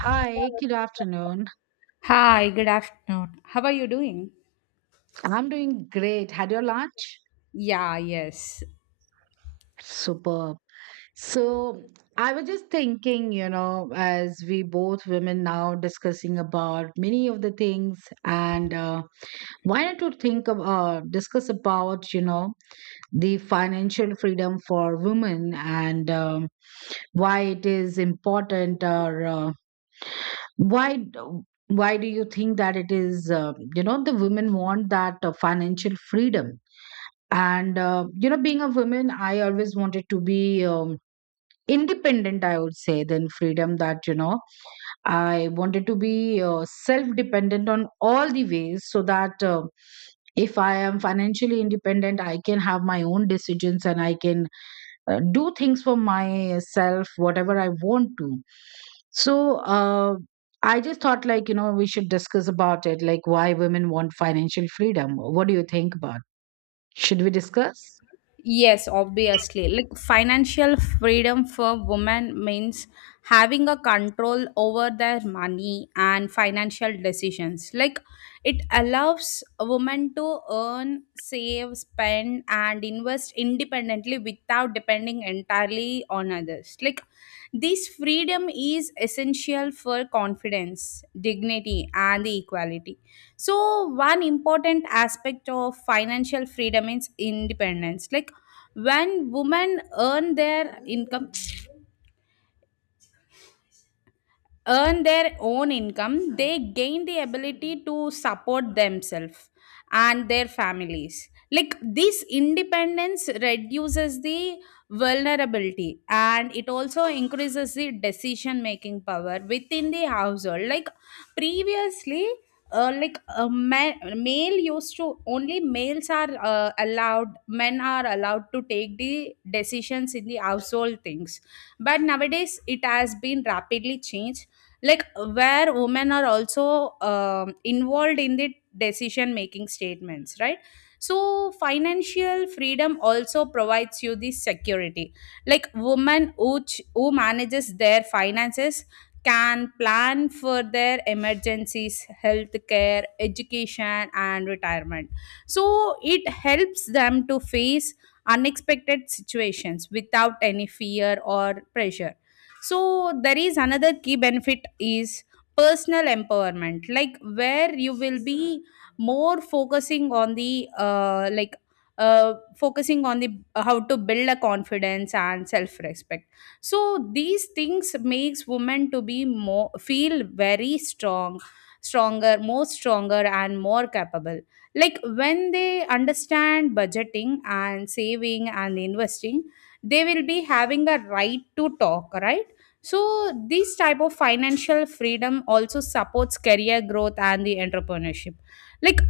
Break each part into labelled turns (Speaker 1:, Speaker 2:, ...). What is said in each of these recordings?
Speaker 1: Hi, good afternoon.
Speaker 2: Hi, good afternoon. How are you doing?
Speaker 1: I'm doing great. Had your lunch?
Speaker 2: Yeah, yes.
Speaker 1: Superb. So, I was just thinking, as we both women now discussing about many of the things, and why not to think of discuss about, the financial freedom for women and why it is important, or why do- why do you think that it is, the women want that financial freedom? And being a woman, I always wanted to be independent, I would say, than freedom, that I wanted to be self dependent on all the ways, so that if I am financially independent, I can have my own decisions, and I can do things for myself, whatever I want to. So I just thought, like we should discuss about it, like why women want financial freedom. What do you think about? Should we discuss?
Speaker 2: Yes, obviously. Financial freedom for women means having a control over their money and financial decisions. It allows a woman to earn, save, spend, and invest independently without depending entirely on others. This freedom is essential for confidence, dignity, and the equality. So one important aspect of financial freedom is independence, like when women earn their own income, they gain the ability to support themselves and their families. Like this independence reduces the vulnerability, and it also increases the decision making power within the household. Like previously, male used to only males are allowed, men are allowed to take the decisions in the household things, but nowadays it has been rapidly changed, like where women are also involved in the decision making statements, right? So financial freedom also provides you the security, like women who manages their finances can plan for their emergencies, healthcare, education, and retirement. So it helps them to face unexpected situations without any fear or pressure. So there is another key benefit is personal empowerment, like where you will be more focusing on the like focusing on the how to build a confidence and self respect. So these things makes women to be more feel very stronger, more stronger and more capable. Like when they understand budgeting and saving and investing, they will be having a right to talk, right? So this type of financial freedom also supports career growth and the entrepreneurship, like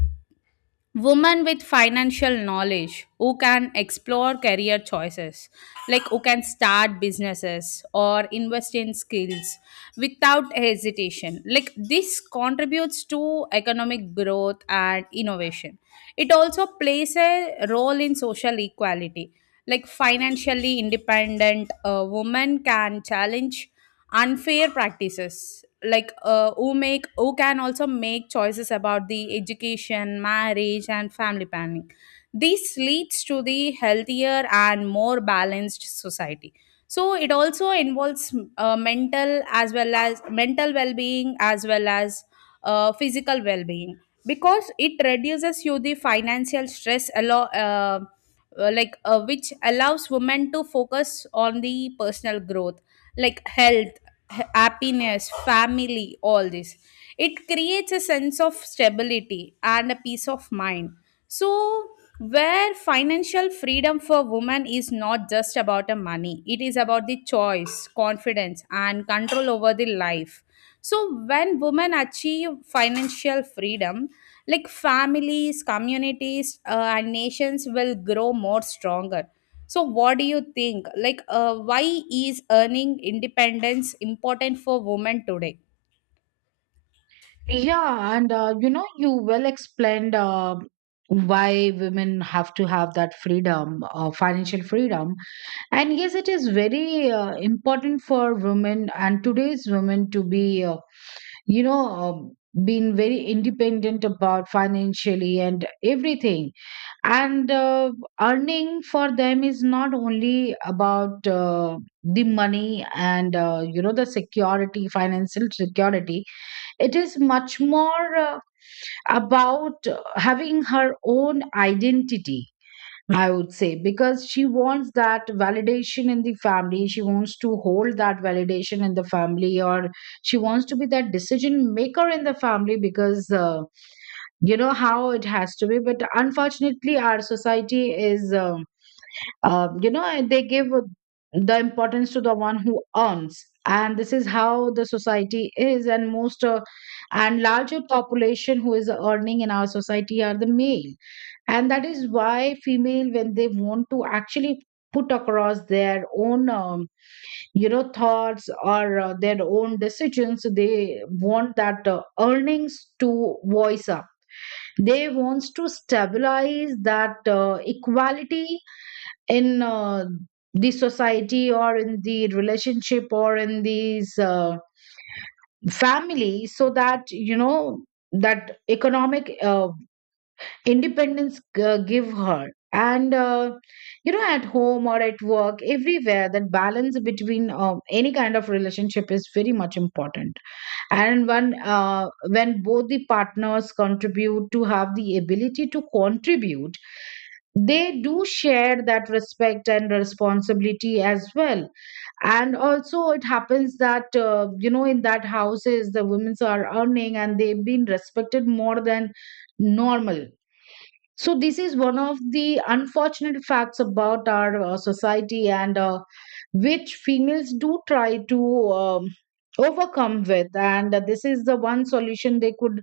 Speaker 2: women with financial knowledge who can explore career choices, like who can start businesses or invest in skills without hesitation. Like this contributes to economic growth and innovation. It also plays a role in social equality, like financially independent women can challenge unfair practices, like who can also make choices about the education, marriage, and family planning. This leads to the healthier and more balanced society. So it also involves mental well-being as well as physical well-being, because it reduces you the financial stress a lot, which allows women to focus on the personal growth, like health, happiness, family, all this. It creates a sense of stability and a peace of mind. So where financial freedom for women is not just about the money, it is about the choice, confidence, and control over the life. So when women achieve financial freedom, like families, communities, and nations will grow more stronger. So what do you think, why is earning independence important for women today?
Speaker 1: Yeah, and you well explained why women have to have that freedom, financial freedom. And yes, it is very important for women and today's women to be, you know, um being very independent about financially and everything. And earning for them is not only about the money and, the security, financial security. It is much more about having her own identity, I would say, because she wants that validation in the family. She wants to hold that validation in the family, or she wants to be that decision maker in the family, because you know how it has to be. But unfortunately, our society is and they give the importance to the one who earns, and this is how the society is. And most and larger population who is earning in our society are the male. And that is why female, when they want to actually put across their own thoughts, or their own decisions, they want that earnings to voice up. They wants to stabilize that equality in the society, or in the relationship, or in these family, so that that economic independence give her, and at home or at work, everywhere that balance between any kind of relationship is very much important. And when both the partners contribute, to have the ability to contribute, they do share that respect and responsibility as well. And also it happens that in that houses the women are earning and they've been respected more than normal. So this is one of the unfortunate facts about our society, and which females do try to overcome with, and this is the one solution they could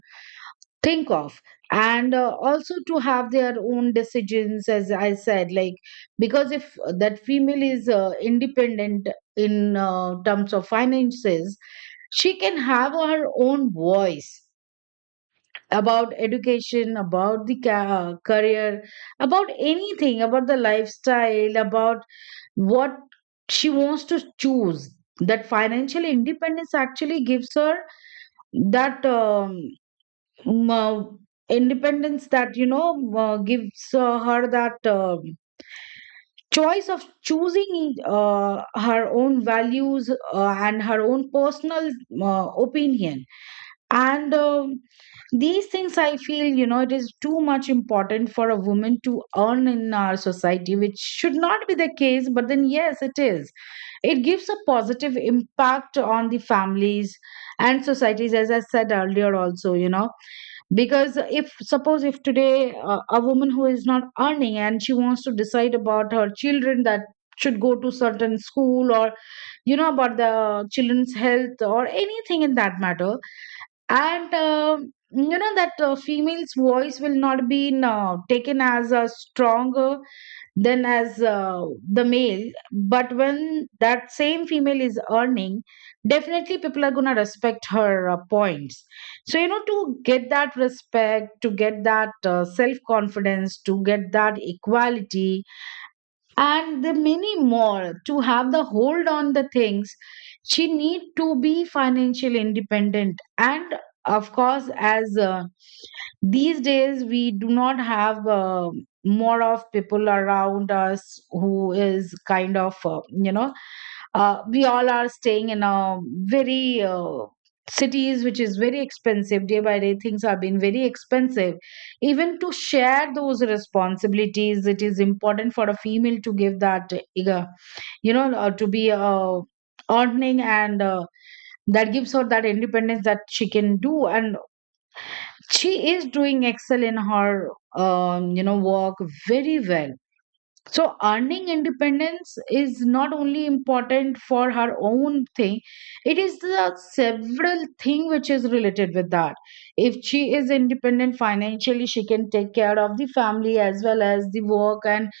Speaker 1: think of, and also to have their own decisions, as I said, like because if that female is independent in terms of finances, she can have her own voice about education, about the career, about anything, about the lifestyle, about what she wants to choose. That financial independence actually gives her that um, uh, independence that, gives her that choice of choosing her own values, and her own personal opinion. And these things, I feel, it is too much important for a woman to earn in our society, which should not be the case, but then yes, it is. It gives a positive impact on the families and societies, as I said earlier also. Because if suppose, if today a woman who is not earning and she wants to decide about her children, that should go to certain school, or about the children's health or anything in that matter. And that female's voice will not be taken as stronger than as the male. But when that same female is earning, definitely people are going to respect her points. So to get that respect, to get that self confidence, to get that equality, and the many more, to have the hold on the things, she need to be financially independent. And of course, as these days we do not have more of people around us who is kind of we all are staying in a very cities which is very expensive. Day by day things have been very expensive. Even to share those responsibilities, it is important for a female to give that, uh, to be earning, and that gives her that independence, that she can do, and she is doing excel in her work very well. So, earning independence is not only important for her own thing, it is the several thing which is related with that. If she is independent financially, she can take care of the family as well as the work. And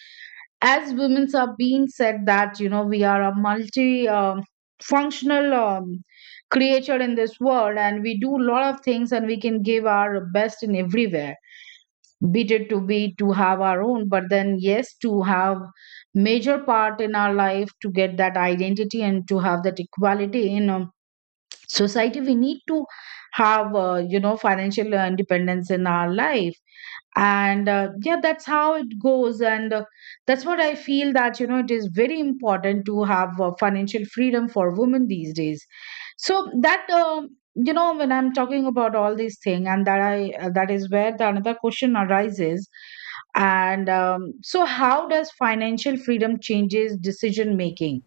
Speaker 1: as women are being said that, we are a multi functional creature in this world, and we do a lot of things, and we can give our best in everywhere, be it to have our own, but then yes, to have major part in our life, to get that identity and to have that equality in a society, we need to have financial independence in our life. And yeah, that's how it goes, and that's what I feel, that it is very important to have financial freedom for women these days, so that when I'm talking about all these thing, and that I that is where the another question arises. And so how does financial freedom changes decision making?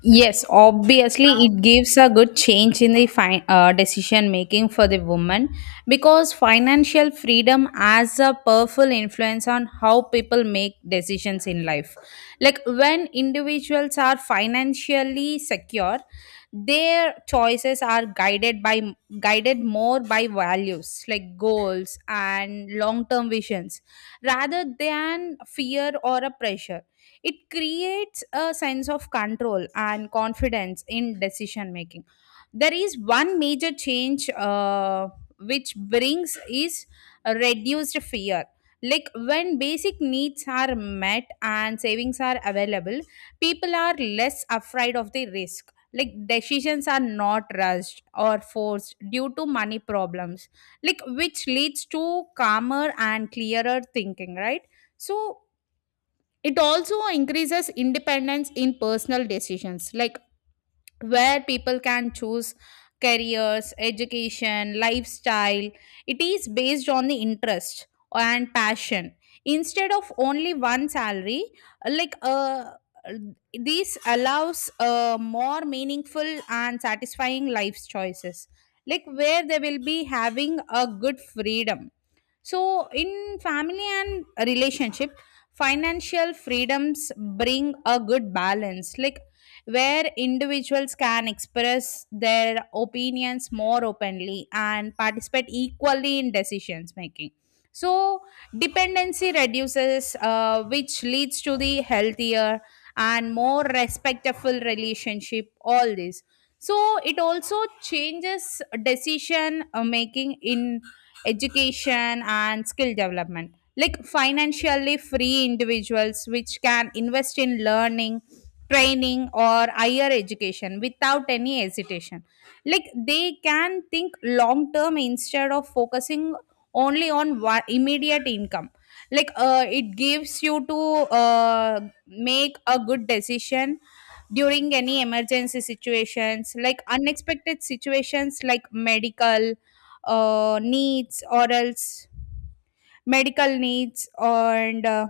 Speaker 2: Yes, obviously, it gives a good change in the decision making for the woman, because financial freedom has a powerful influence on how people make decisions in life. Like when individuals are financially secure, their choices are guided more by values like goals and long term visions, rather than fear or a pressure. It creates a sense of control and confidence in decision making. There is one major change which brings is a reduced fear, like when basic needs are met and savings are available, people are less afraid of the risk. Like decisions are not rushed or forced due to money problems, like which leads to calmer and clearer thinking, right? So it also increases independence in personal decisions, like where people can choose careers, education, lifestyle. It is based on the interest and passion instead of only one salary. Like uh, this allows more meaningful and satisfying life choices, like where they will be having a good freedom. So in family and relationship, financial freedoms bring a good balance, like where individuals can express their opinions more openly and participate equally in decisions making. So, dependency reduces, which leads to the healthier and more respectful relationship. All this. So, it also changes decision making in education and skill development. Like financially free individuals, which can invest in learning, training, or higher education without any hesitation, like they can think long term instead of focusing only on one immediate income. It gives you to uh, make a good decision during any emergency situations, like unexpected situations like uh, needs or else medical needs, and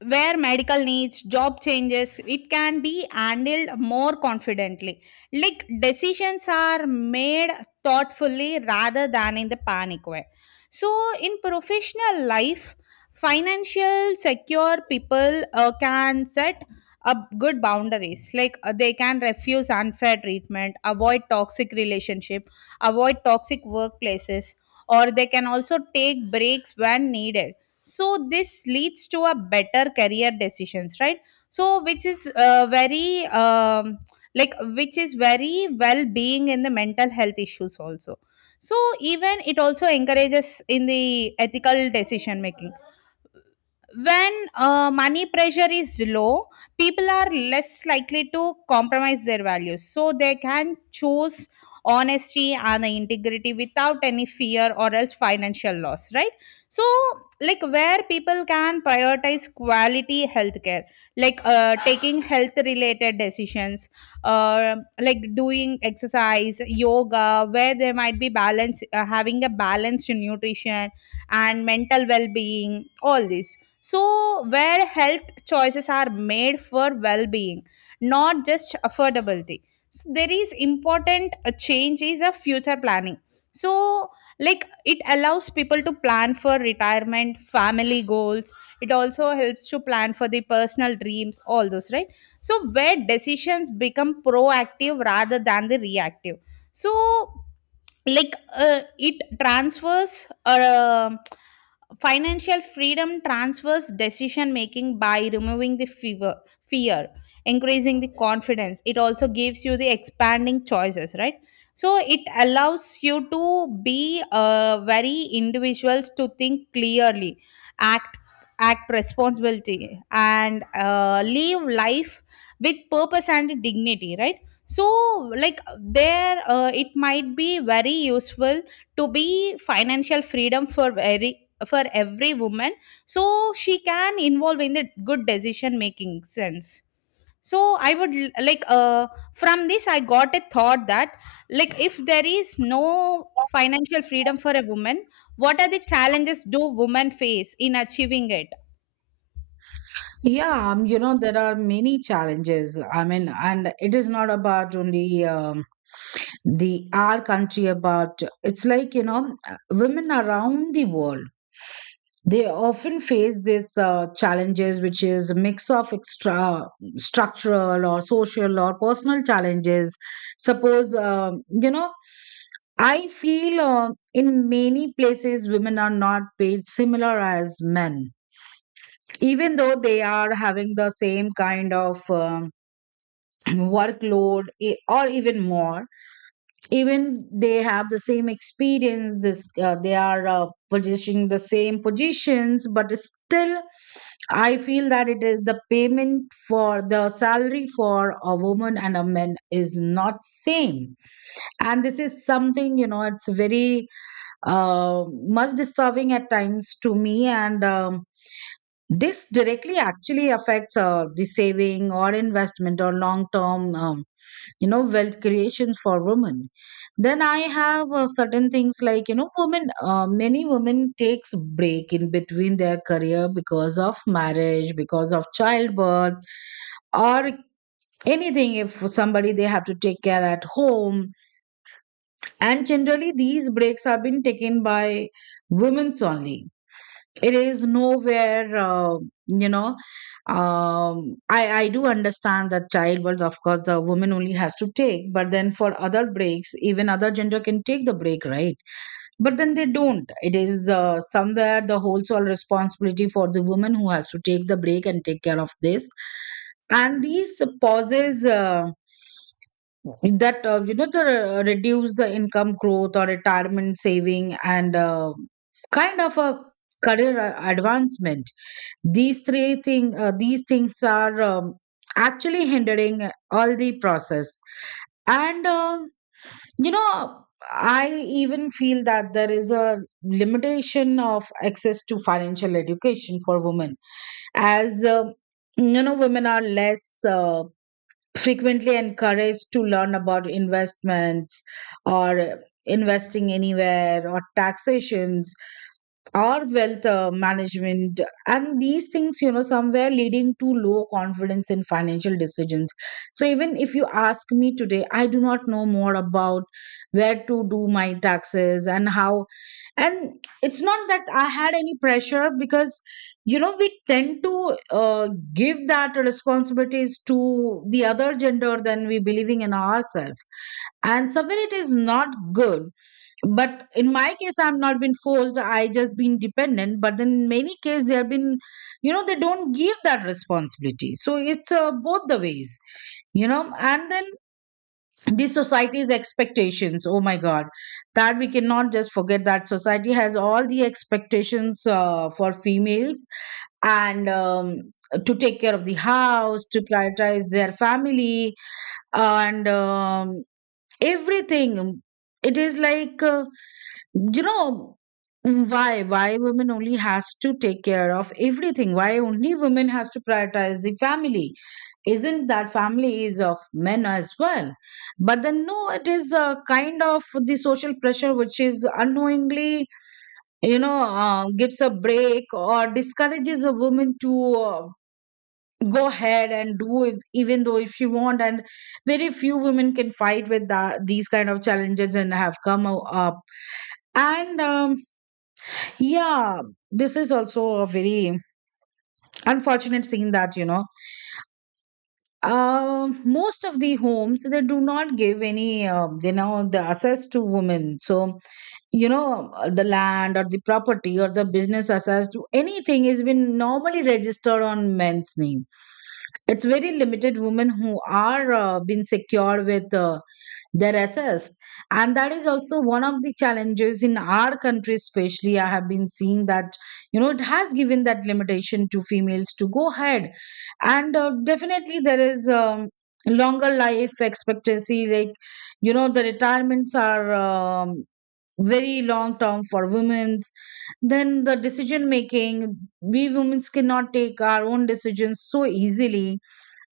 Speaker 2: where medical needs, job changes, it can be handled more confidently. Like decisions are made thoughtfully rather than in the panic way. So, in professional life, financial secure people can set up good boundaries. They can refuse unfair treatment, avoid toxic relationship, avoid toxic workplaces, or they can also take breaks when needed. So this leads to a better career decisions, right? So which is very like which is very well being in the mental health issues also. So even it also encourages in the ethical decision making. When money pressure is low, people are less likely to compromise their values, so they can choose honesty and integrity without any fear or else financial loss, right? So like where people can prioritize quality healthcare, like taking health related decisions, like doing exercise, yoga, where they might be balance having a balanced nutrition and mental well-being, all this. So, where health choices are made for well being, not just affordability. So, there is important change is a future planning. So, like it allows people to plan for retirement, family goals. It also helps to plan for the personal dreams, all those, right? So, where decisions become proactive rather than the reactive. So like it transfers financial freedom transfers decision making by removing the fear, increasing the confidence. It also gives you the expanding choices, right? So it allows you to be very individuals to think clearly, act act responsibility, and live life with purpose and dignity, right? So like there it might be very useful to be financial freedom for very for every woman, so she can involve in the good decision making sense. So I would from this I got a thought that, like if there is no financial freedom for a woman, what are the challenges do women face in achieving it?
Speaker 1: Yeah. There are many challenges, I mean, and it is not about only the our country about. It's like women around the world, they often face this challenges, which is a mix of extra structural or social or personal challenges. Suppose, I feel in many places women are not paid similar as men, even though they are having the same kind of workload, or even more. Even they have the same experience. This They are positioning the same positions, but still I feel that it is the payment, for the salary for a woman and a man is not same. And this is something, it's very uh, much disturbing at times to me, and this directly actually affects the saving or investment or long term wealth creation for women. Then I have certain things, like women many women takes break in between their career because of marriage, because of childbirth, or anything, if somebody they have to take care at home. And generally these breaks are being taken by women's only. It is nowhere, you know I do understand that childbirth of course the woman only has to take, but then for other breaks even other gender can take the break, right? But then they don't. It is somewhere the whole sole responsibility for the woman who has to take the break and take care of this. And these pauses, that the reduce the income growth or retirement saving, and kind of a career advancement. These three thing, these things are actually hindering all the process. And you know I even feel that there is a limitation of access to financial education for women, as women are less frequently encouraged to learn about investments, or investing anywhere, or taxations, or wealth management. And these things, somewhere leading to low confidence in financial decisions. So even if you ask me today, I do not know more about where to do my taxes and how. And it's not that I had any pressure, because we tend to give that responsibilities to the other gender than we believing in ourselves, and somewhere it is not good. But in my case I've not been forced, I just been dependent. But then in many cases they have been, they don't give that responsibility, so it's both the ways. And then the society's expectations, oh my god, that we cannot just forget, that society has all the expectations for females, and to take care of the house, to prioritize their family and everything. It is like, you know why women only has to take care of everything? Why only women has to prioritize the family? Isn't that family is of men as well? But then no, it is A kind of the social pressure which is unknowingly, gives a break or discourages a woman to go ahead and do if, even though if she want, and very few women can fight with that, these kind of challenges and have up. And yeah, this is also a very unfortunate scene that, most of the homes, they do not give any, the access to women. So, the land or the property or the business access to anything has been normally registered on men's name. It's very limited women who are been secured with their assess, and that is also one of the challenges in our country. Especially I have been seeing that, you know, it has given that limitation to females to go ahead. And definitely there is, longer life expectancy. Like, you know, the retirements are, very long term for women's. Then the decision making, we women cannot take our own decisions so easily.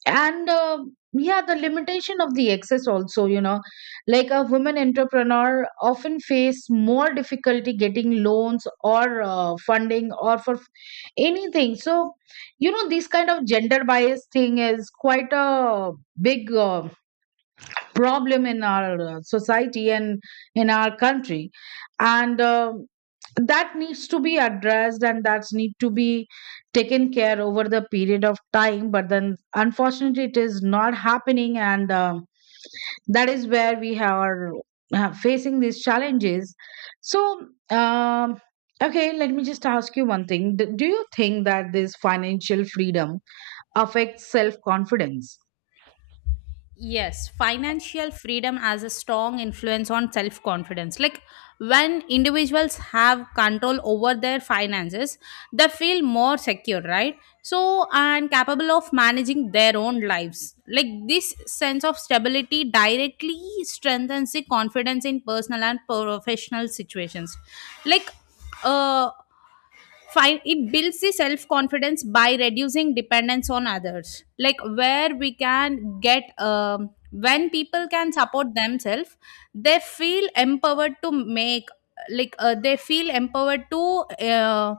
Speaker 1: And yeah, the limitation of the access also, you know, like a woman entrepreneur often face more difficulty getting loans or funding or anything. So, you know, this kind of gender bias thing is quite a big problem in our society and in our country. And that needs to be addressed and that's need to be taken care over the period of time, but then unfortunately it is not happening. And that is where we are facing these challenges. so um okay, let me just ask you one thing. Do you think that this financial freedom affects self confidence?
Speaker 2: Yes, financial freedom has a strong influence on self confidence. Like when individuals have control over their finances, they feel more secure, right? So, and capable of managing their own lives. Like this sense of stability directly strengthens the confidence in personal and professional situations. Like, uh, Fine. It builds the self confidence by reducing dependence on others, like where we can get when people can support themselves, they feel empowered to make, they feel empowered to uh,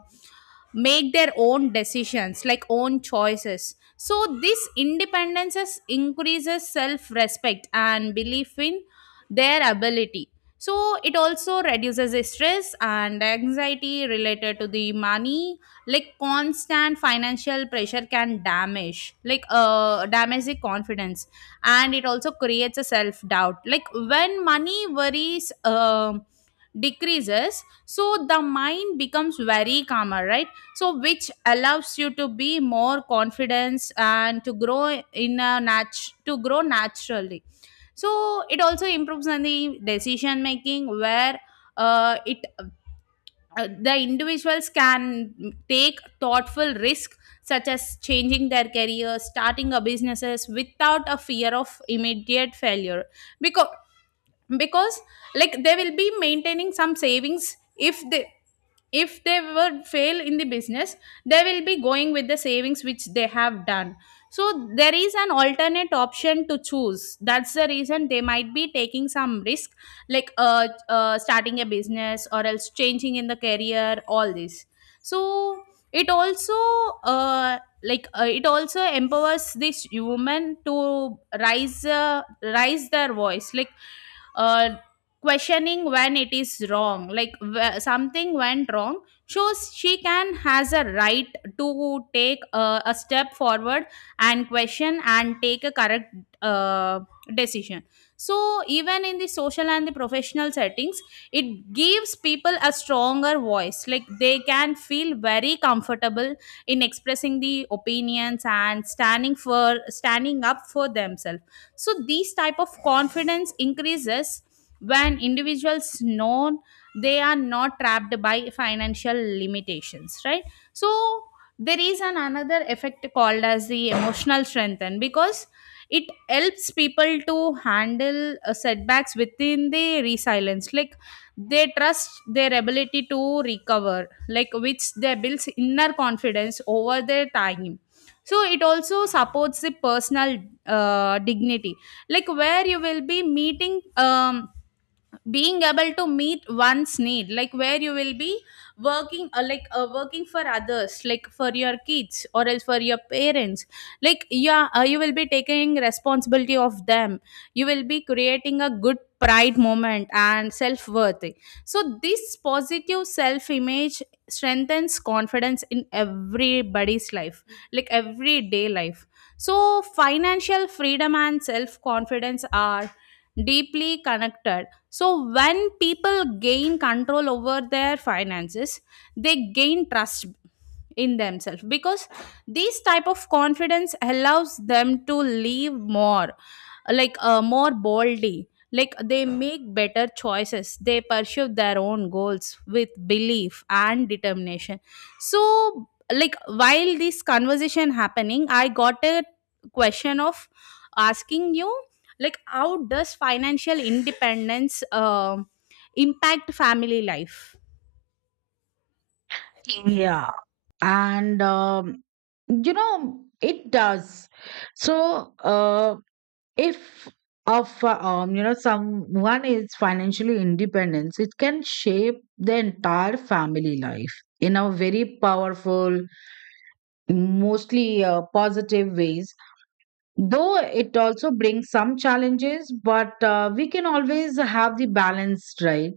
Speaker 2: make their own decisions, like own choices. So this independence increases self respect and belief in their ability. So it also reduces the stress and anxiety related to the money, like constant financial pressure can damage, like damage the confidence, and it also creates a self doubt. Like when money worries decreases, so the mind becomes very calmer, right? So which allows you to be more confidence and to grow to grow naturally. So it also improves on the decision making, where it the individuals can take thoughtful risk, such as changing their career, starting a businesses, without a fear of immediate failure, because because like they will be maintaining some savings. If they, if they were fail in the business, they will be going with the savings which they have done. So there is an alternate option to choose. That's the reason they might be taking some risk, like starting a business or else changing in the career, all this. So it also uh it also empowers this woman to rise, rise their voice, like uh, questioning when it is wrong, like something went wrong, shows she can has a right to take a step forward and question and take a correct uh, decision. So even in the social and the professional settings, it gives people a stronger voice, like they can feel very comfortable in expressing the opinions and standing up for themselves. So these type of confidence increases when individuals know they are not trapped by financial limitations, right? So there is an another effect called as the emotional strengthen, because it helps people to handle setbacks within the resilience, like they trust their ability to recover, like which they builds inner confidence over their time. So it also supports the personal dignity, like where you will be meeting being able to meet one's need, like where you will be working working for others, like for your kids or else for your parents, like yeah, you will be taking responsibility of them. You will be creating a good pride moment and self-worth. So this positive self-image strengthens confidence in everybody's life, like everyday life. So, financial freedom and self confidence are deeply connected. So, when people gain control over their finances, they gain trust in themselves, because this type of confidence allows them to live more, more boldly, like they make better choices, they pursue their own goals with belief and determination. So like while this conversation happening, I got a question of asking you, like how does financial independence impact family life?
Speaker 1: Yeah. and you know, it does. so uh, if of you know, someone is financially independence, it can shape the entire family life in a very powerful, mostly positive ways. Though it also brings some challenges, but we can always have the balance, right?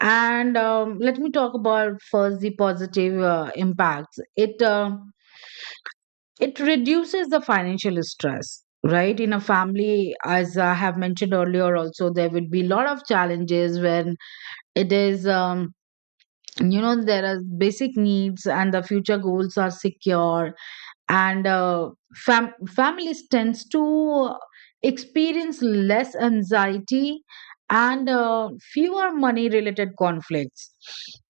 Speaker 1: and let me talk about first the positive impacts. It reduces the financial stress, right, in a family. As I have mentioned earlier also, there will be a lot of challenges when it is, you know, there are basic needs and the future goals are secure. And families tends to experience less anxiety and fewer money related conflicts.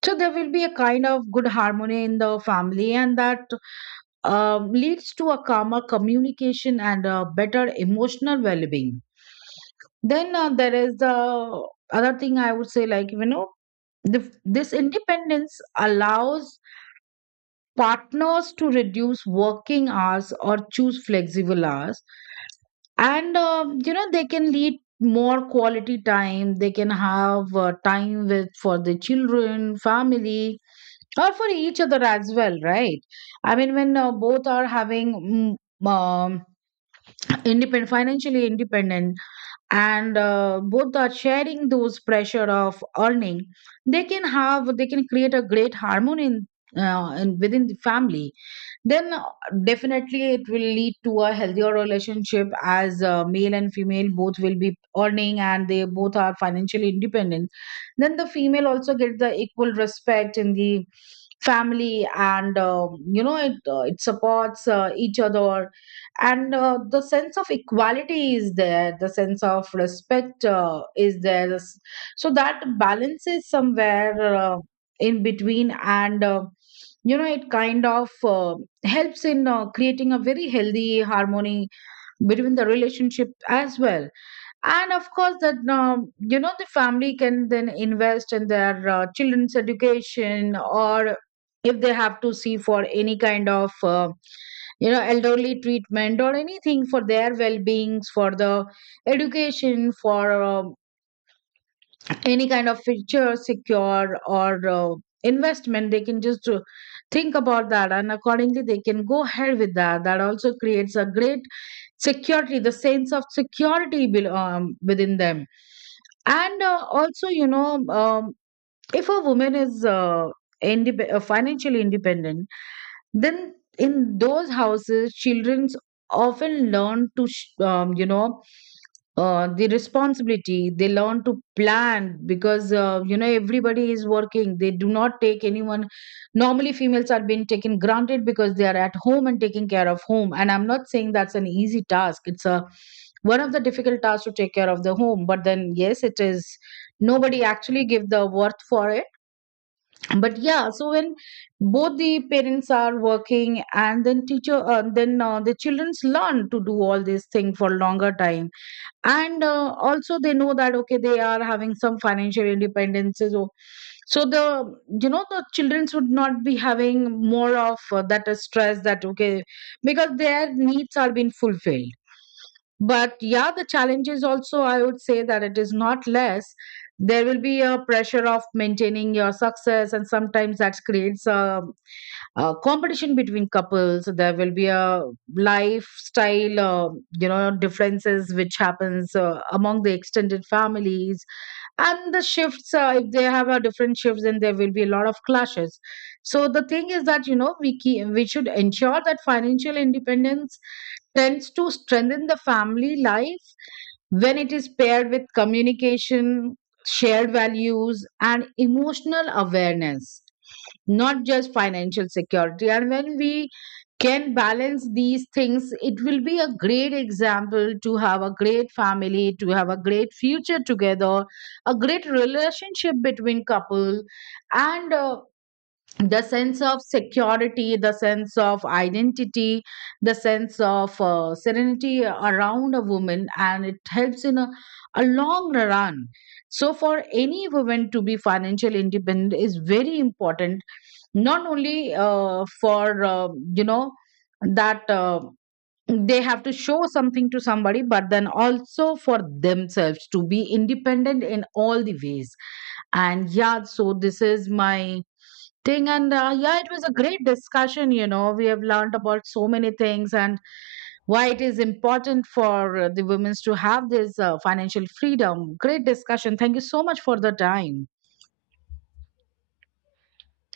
Speaker 1: So there will be a kind of good harmony in the family, and that, leads to a calmer communication and a better emotional well-being. Then there is the other thing I would say, like, you know, this independence allows partners to reduce working hours or choose flexible hours. And you know, they can lead more quality time, they can have time with for the children family or for each other as well, right? I mean, when both are having independent, financially independent, and both are sharing those pressure of earning, they can create a great harmony in within the family. Then definitely it will lead to a healthier relationship, as male and female both will be earning and they both are financially independent. Then the female also gets the equal respect in the family, and you know, it supports each other. And the sense of equality is there, the sense of respect is so that balance is somewhere in between. And you know, it kind of helps in creating a very healthy harmony between the relationship as well. And of course, that, you know, the family can then invest in their children's education, or if they have to see for any kind of, elderly treatment or anything for their well beings, for the education, for any kind of feature secure or investment, they can just think about that and accordingly they can go ahead with that. That also creates a great security, the sense of security within them. And also, you know, if a woman is financially independent, then in those houses children often learn to you know, the responsibility, they learn to plan, because, you know, everybody is working, they do not take anyone. Normally females are being taken granted because they are at home and taking care of home, and I'm not saying that's an easy task, it's a one of the difficult tasks to take care of the home, but then yes, it is, nobody actually give the worth for. But yeah, so when both the parents are working, and then teacher, the childrens learn to do all this thing for longer time. And also they know that okay, they are having some financial independences or. So the, you know, the childrens would not be having more of that stress, that okay, because their needs are being fulfilled. But yeah, the challenges also I would say that it is not less. There will be a pressure of maintaining your success, and sometimes that creates a competition between couples. There will be a lifestyle, you know, differences which happens among the extended families, and the shifts, if they have a different shifts, then there will be a lot of clashes. So the thing is that, you know, we should ensure that financial independence tends to strengthen the family life when it is paired with communication, shared values and emotional awareness, not just financial security. And when we can balance these things, it will be a great example to have a great family, to have a great future together, a great relationship between couple, and the sense of security, the sense of identity, the sense of serenity around a woman. And it helps in a long run. So, for any woman to be financially independent is very important, not only for you know, that they have to show something to somebody, but then also for themselves to be independent in all the ways. And yeah, so this is my thing. And yeah, it was a great discussion, you know, we have learned about so many things, and why it is important for the women to have this financial freedom. Great discussion, thank you so much for the time.